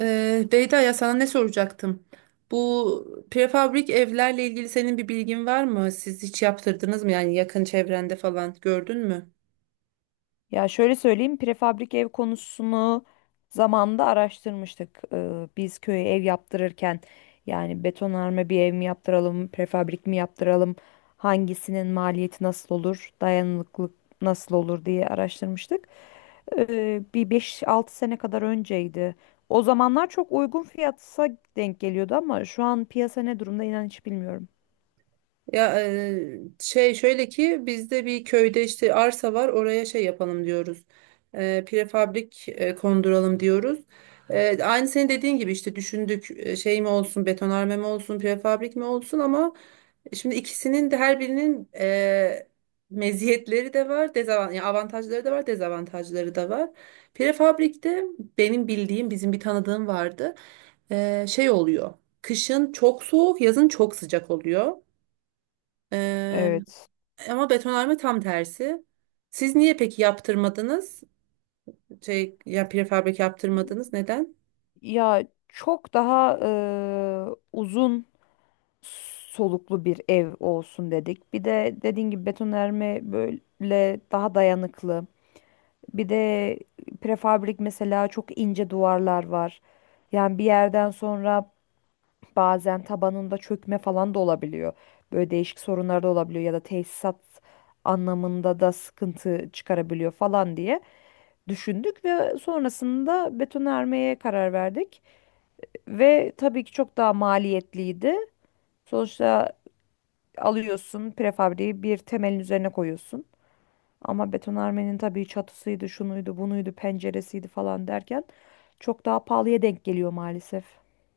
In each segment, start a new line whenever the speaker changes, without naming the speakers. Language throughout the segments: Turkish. Beyda, ya sana ne soracaktım? Bu prefabrik evlerle ilgili senin bir bilgin var mı? Siz hiç yaptırdınız mı? Yani yakın çevrende falan gördün mü?
Ya şöyle söyleyeyim, prefabrik ev konusunu zamanında araştırmıştık. Biz köye ev yaptırırken yani betonarme bir ev mi yaptıralım, prefabrik mi yaptıralım, hangisinin maliyeti nasıl olur, dayanıklılık nasıl olur diye araştırmıştık. Bir 5-6 sene kadar önceydi. O zamanlar çok uygun fiyatsa denk geliyordu ama şu an piyasa ne durumda inan hiç bilmiyorum.
Ya, şey, şöyle ki bizde bir köyde işte arsa var, oraya şey yapalım diyoruz. Prefabrik konduralım diyoruz. Aynı senin dediğin gibi işte düşündük, şey mi olsun, betonarme mi olsun, prefabrik mi olsun, ama şimdi ikisinin de, her birinin, meziyetleri de var, yani avantajları da var, dezavantajları da var. Prefabrikte benim bildiğim, bizim bir tanıdığım vardı. Şey oluyor. Kışın çok soğuk, yazın çok sıcak oluyor. Ee,
Evet.
ama betonarme tam tersi. Siz niye peki yaptırmadınız? Şey, ya, prefabrik yaptırmadınız. Neden?
Ya çok daha uzun soluklu bir ev olsun dedik. Bir de dediğin gibi betonarme böyle daha dayanıklı. Bir de prefabrik mesela çok ince duvarlar var. Yani bir yerden sonra bazen tabanında çökme falan da olabiliyor. Böyle değişik sorunlar da olabiliyor ya da tesisat anlamında da sıkıntı çıkarabiliyor falan diye düşündük ve sonrasında betonarmeye karar verdik. Ve tabii ki çok daha maliyetliydi. Sonuçta alıyorsun prefabriği bir temelin üzerine koyuyorsun. Ama betonarmenin tabii çatısıydı, şunuydu, bunuydu, penceresiydi falan derken çok daha pahalıya denk geliyor maalesef.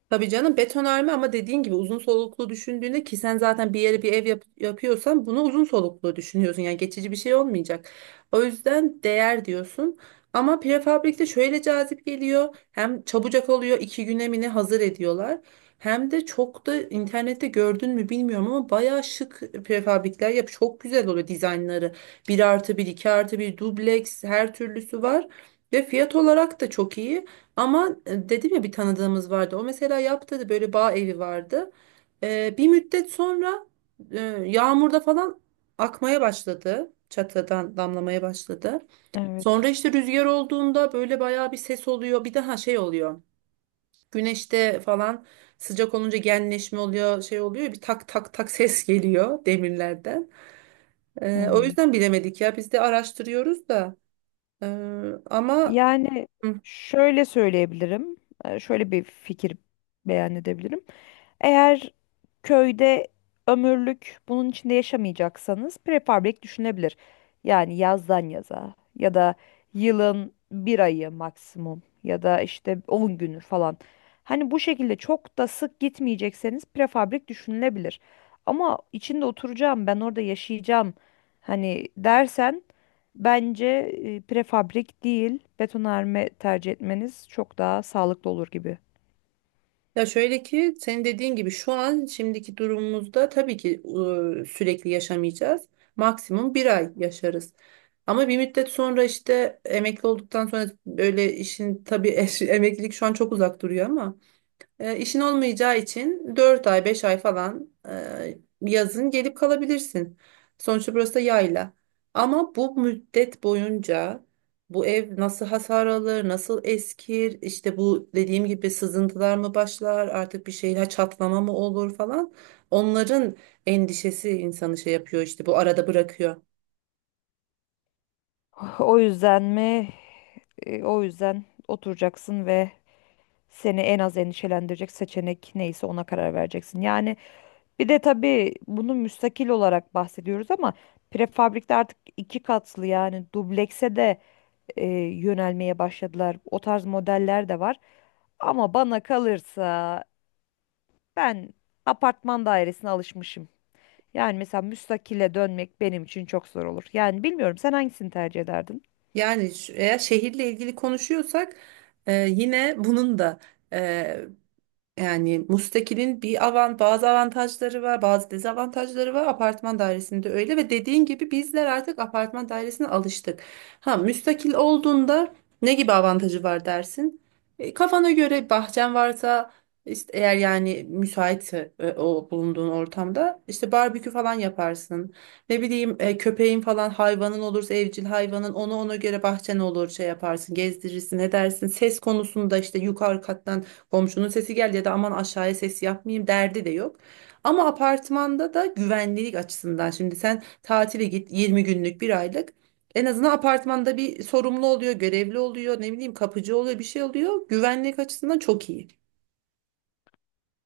Tabii canım, betonarme, ama dediğin gibi uzun soluklu düşündüğünde, ki sen zaten bir yere bir ev yapıyorsan bunu uzun soluklu düşünüyorsun. Yani geçici bir şey olmayacak. O yüzden değer diyorsun. Ama prefabrikte şöyle cazip geliyor. Hem çabucak oluyor, 2 güne mi ne hazır ediyorlar. Hem de çok da, internette gördün mü bilmiyorum ama bayağı şık prefabrikler yap. Çok güzel oluyor dizaynları. Bir artı bir, 2 artı bir, dubleks, her türlüsü var. Ve fiyat olarak da çok iyi. Ama, dedim ya, bir tanıdığımız vardı. O mesela yaptı, böyle bağ evi vardı. Bir müddet sonra e, yağmurda falan akmaya başladı. Çatıdan damlamaya başladı.
Evet.
Sonra işte rüzgar olduğunda böyle bayağı bir ses oluyor. Bir daha şey oluyor. Güneşte falan sıcak olunca genleşme oluyor, şey oluyor. Bir tak tak tak ses geliyor demirlerden.
Hı
O
hı.
yüzden bilemedik ya. Biz de araştırıyoruz da. E, ama
Yani şöyle söyleyebilirim. Şöyle bir fikir beyan edebilirim. Eğer köyde ömürlük bunun içinde yaşamayacaksanız prefabrik düşünebilir. Yani yazdan yaza ya da yılın bir ayı maksimum ya da işte 10 günü falan. Hani bu şekilde çok da sık gitmeyecekseniz prefabrik düşünülebilir. Ama içinde oturacağım, ben orada yaşayacağım hani dersen bence prefabrik değil betonarme tercih etmeniz çok daha sağlıklı olur gibi.
Ya, şöyle ki senin dediğin gibi şu an şimdiki durumumuzda tabii ki sürekli yaşamayacağız. Maksimum bir ay yaşarız. Ama bir müddet sonra, işte emekli olduktan sonra, böyle işin tabii emeklilik şu an çok uzak duruyor ama işin olmayacağı için 4 ay 5 ay falan, yazın gelip kalabilirsin. Sonuçta burası da yayla. Ama bu müddet boyunca bu ev nasıl hasar alır, nasıl eskir, işte bu dediğim gibi sızıntılar mı başlar, artık bir şeyler çatlama mı olur falan. Onların endişesi insanı şey yapıyor işte, bu arada bırakıyor.
O yüzden mi? E, o yüzden oturacaksın ve seni en az endişelendirecek seçenek neyse ona karar vereceksin. Yani bir de tabii bunu müstakil olarak bahsediyoruz ama prefabrikte artık iki katlı yani dublekse de e, yönelmeye başladılar. O tarz modeller de var. Ama bana kalırsa ben apartman dairesine alışmışım. Yani mesela müstakile dönmek benim için çok zor olur. Yani bilmiyorum sen hangisini tercih ederdin?
Yani eğer şehirle ilgili konuşuyorsak yine bunun da e, yani müstakilin bazı avantajları var, bazı dezavantajları var. Apartman dairesinde öyle, ve dediğin gibi bizler artık apartman dairesine alıştık. Ha, müstakil olduğunda ne gibi avantajı var dersin? Kafana göre bahçen varsa, işte eğer yani müsaitse, o bulunduğun ortamda işte barbekü falan yaparsın. Ne bileyim, köpeğin falan hayvanın olursa, evcil hayvanın, onu ona göre bahçen olur, şey yaparsın, gezdirirsin, edersin. Ses konusunda işte yukarı kattan komşunun sesi geldi, ya da aman aşağıya ses yapmayayım derdi de yok. Ama apartmanda da güvenlik açısından, şimdi sen tatile git 20 günlük bir aylık, en azından apartmanda bir sorumlu oluyor, görevli oluyor, ne bileyim kapıcı oluyor, bir şey oluyor. Güvenlik açısından çok iyi.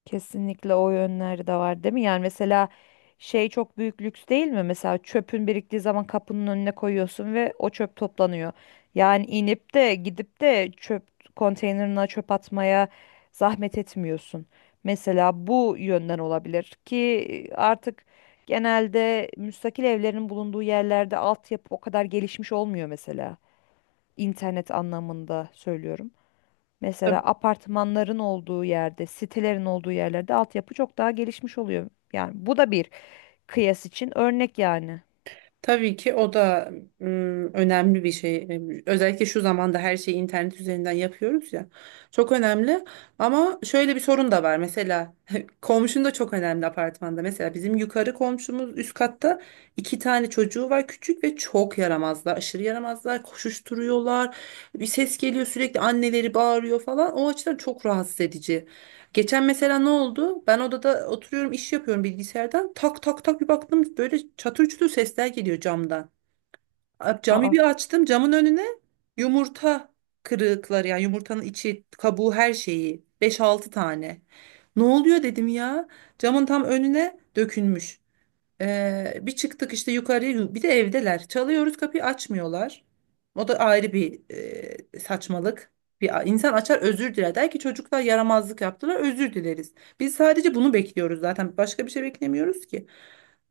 Kesinlikle o yönleri de var değil mi? Yani mesela şey çok büyük lüks değil mi? Mesela çöpün biriktiği zaman kapının önüne koyuyorsun ve o çöp toplanıyor. Yani inip de gidip de çöp konteynerına çöp atmaya zahmet etmiyorsun. Mesela bu yönden olabilir ki artık genelde müstakil evlerin bulunduğu yerlerde altyapı o kadar gelişmiş olmuyor mesela. İnternet anlamında söylüyorum. Mesela apartmanların olduğu yerde, sitelerin olduğu yerlerde altyapı çok daha gelişmiş oluyor. Yani bu da bir kıyas için örnek yani.
Tabii ki o da, önemli bir şey. Özellikle şu zamanda her şeyi internet üzerinden yapıyoruz ya. Çok önemli. Ama şöyle bir sorun da var. Mesela komşun da çok önemli apartmanda. Mesela bizim yukarı komşumuz, üst katta iki tane çocuğu var, küçük, ve çok yaramazlar. Aşırı yaramazlar. Koşuşturuyorlar. Bir ses geliyor sürekli, anneleri bağırıyor falan. O açıdan çok rahatsız edici. Geçen mesela ne oldu? Ben odada oturuyorum, iş yapıyorum bilgisayardan. Tak tak tak, bir baktım böyle çatır çutur sesler geliyor camdan. Camı
Aa,
bir açtım, camın önüne yumurta kırıkları, yani yumurtanın içi, kabuğu, her şeyi, beş altı tane. Ne oluyor dedim ya? Camın tam önüne dökülmüş. Bir çıktık işte yukarıya, bir de evdeler. Çalıyoruz, kapıyı açmıyorlar. O da ayrı bir saçmalık. Bir insan açar, özür diler. Der ki çocuklar yaramazlık yaptılar, özür dileriz. Biz sadece bunu bekliyoruz zaten. Başka bir şey beklemiyoruz ki.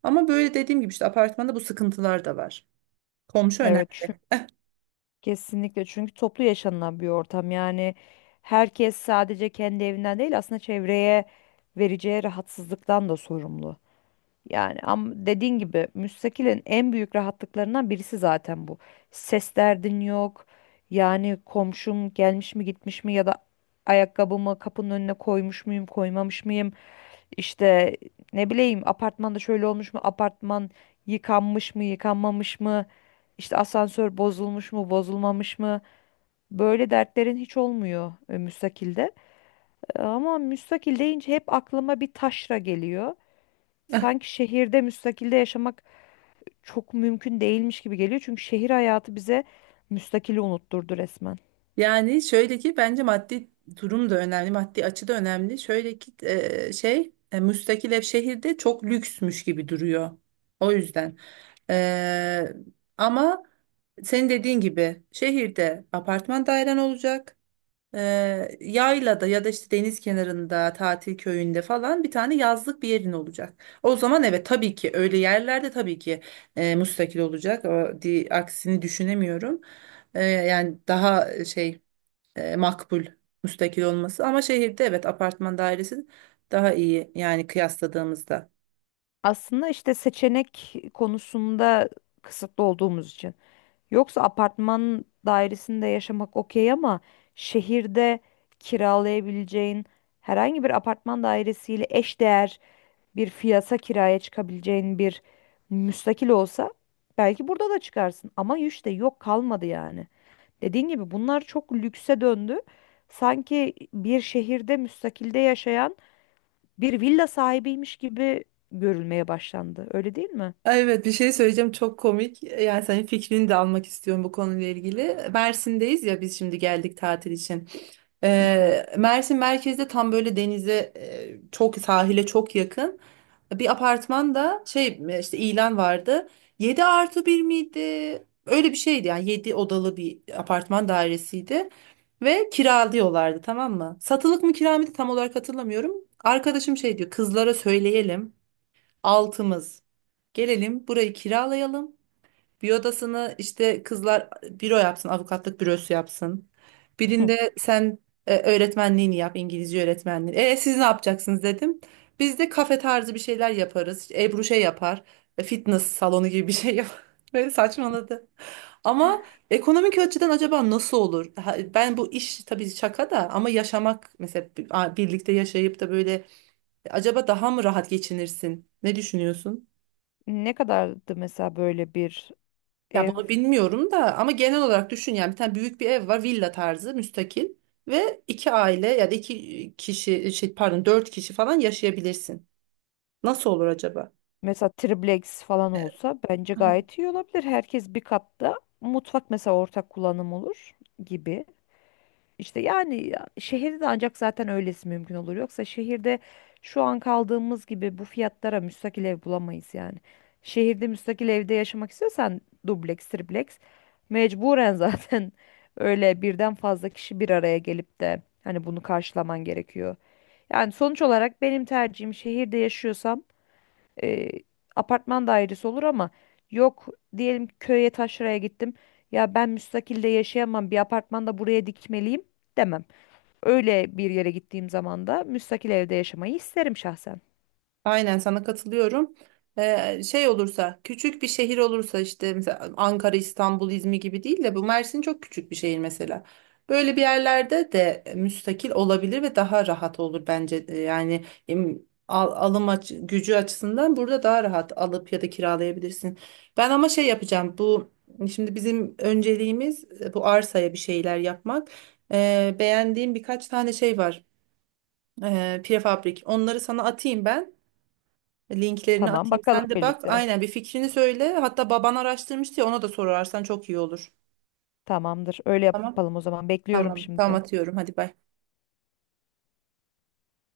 Ama böyle, dediğim gibi, işte apartmanda bu sıkıntılar da var. Komşu önemli.
evet, kesinlikle, çünkü toplu yaşanılan bir ortam. Yani herkes sadece kendi evinden değil aslında çevreye vereceği rahatsızlıktan da sorumlu. Yani ama dediğin gibi müstakilin en büyük rahatlıklarından birisi zaten bu. Ses derdin yok. Yani komşum gelmiş mi gitmiş mi ya da ayakkabımı kapının önüne koymuş muyum koymamış mıyım? İşte ne bileyim apartmanda şöyle olmuş mu, apartman yıkanmış mı yıkanmamış mı? İşte asansör bozulmuş mu bozulmamış mı? Böyle dertlerin hiç olmuyor müstakilde. Ama müstakil deyince hep aklıma bir taşra geliyor. Sanki şehirde müstakilde yaşamak çok mümkün değilmiş gibi geliyor. Çünkü şehir hayatı bize müstakili unutturdu resmen.
Yani şöyle ki bence maddi durum da önemli, maddi açı da önemli. Şöyle ki, şey, müstakil ev şehirde çok lüksmüş gibi duruyor. O yüzden. E, ama senin dediğin gibi şehirde apartman dairen olacak. E, Yaylada ya da işte deniz kenarında, tatil köyünde falan bir tane yazlık bir yerin olacak. O zaman evet, tabii ki, öyle yerlerde tabii ki müstakil olacak. O, aksini düşünemiyorum. Yani daha şey, makbul müstakil olması, ama şehirde evet, apartman dairesi daha iyi yani kıyasladığımızda.
Aslında işte seçenek konusunda kısıtlı olduğumuz için. Yoksa apartman dairesinde yaşamak okey ama şehirde kiralayabileceğin herhangi bir apartman dairesiyle eşdeğer bir fiyata kiraya çıkabileceğin bir müstakil olsa belki burada da çıkarsın. Ama işte yok, kalmadı yani. Dediğin gibi bunlar çok lükse döndü. Sanki bir şehirde müstakilde yaşayan bir villa sahibiymiş gibi görülmeye başlandı. Öyle değil mi?
Ay, evet, bir şey söyleyeceğim, çok komik. Yani senin fikrini de almak istiyorum bu konuyla ilgili. Mersin'deyiz ya, biz şimdi geldik tatil için.
Hı hı.
Mersin merkezde tam böyle, çok sahile çok yakın bir apartmanda, şey, işte ilan vardı. 7+1 miydi? Öyle bir şeydi, yani 7 odalı bir apartman dairesiydi. Ve kiralıyorlardı, tamam mı? Satılık mı, kira mıydı, tam olarak hatırlamıyorum. Arkadaşım şey diyor, kızlara söyleyelim. Altımız. Gelelim, burayı kiralayalım. Bir odasını işte kızlar büro yapsın, avukatlık bürosu yapsın. Birinde sen öğretmenliğini yap, İngilizce öğretmenliği. E siz ne yapacaksınız dedim. Biz de kafe tarzı bir şeyler yaparız. İşte Ebru şey yapar, fitness salonu gibi bir şey yapar. Böyle saçmaladı. Ama ekonomik açıdan acaba nasıl olur? Ha, ben, bu iş tabii şaka da ama, yaşamak mesela, birlikte yaşayıp da böyle, acaba daha mı rahat geçinirsin? Ne düşünüyorsun?
Ne kadardı mesela böyle bir
Ya
ev?
bunu bilmiyorum da ama genel olarak düşün, yani bir tane büyük bir ev var, villa tarzı, müstakil, ve iki aile ya da iki kişi, şey, pardon, dört kişi falan yaşayabilirsin. Nasıl olur acaba?
Mesela triplex falan olsa bence gayet iyi olabilir. Herkes bir katta. Mutfak mesela ortak kullanım olur gibi. İşte yani ya- şehirde de ancak zaten öylesi mümkün olur. Yoksa şehirde şu an kaldığımız gibi bu fiyatlara müstakil ev bulamayız yani. Şehirde müstakil evde yaşamak istiyorsan dubleks, tripleks mecburen zaten öyle birden fazla kişi bir araya gelip de hani bunu karşılaman gerekiyor. Yani sonuç olarak benim tercihim şehirde yaşıyorsam e, apartman dairesi olur ama yok, diyelim ki köye taşraya gittim. Ya ben müstakilde yaşayamam, bir apartmanda buraya dikmeliyim demem. Öyle bir yere gittiğim zaman da müstakil evde yaşamayı isterim şahsen.
Aynen, sana katılıyorum. Şey olursa, küçük bir şehir olursa, işte mesela Ankara, İstanbul, İzmir gibi değil de, bu Mersin çok küçük bir şehir mesela. Böyle bir yerlerde de müstakil olabilir ve daha rahat olur bence. Yani alım gücü açısından burada daha rahat alıp ya da kiralayabilirsin. Ben ama şey yapacağım bu, şimdi bizim önceliğimiz bu arsaya bir şeyler yapmak. Beğendiğim birkaç tane şey var. Prefabrik, onları sana atayım ben. Linklerini
Tamam,
atayım.
bakalım
Sen de bak.
birlikte.
Aynen, bir fikrini söyle. Hatta baban araştırmıştı ya, ona da sorarsan çok iyi olur.
Tamamdır. Öyle
Tamam.
yapalım o zaman. Bekliyorum
Tamam. Tamam,
şimdi.
atıyorum. Hadi, bay.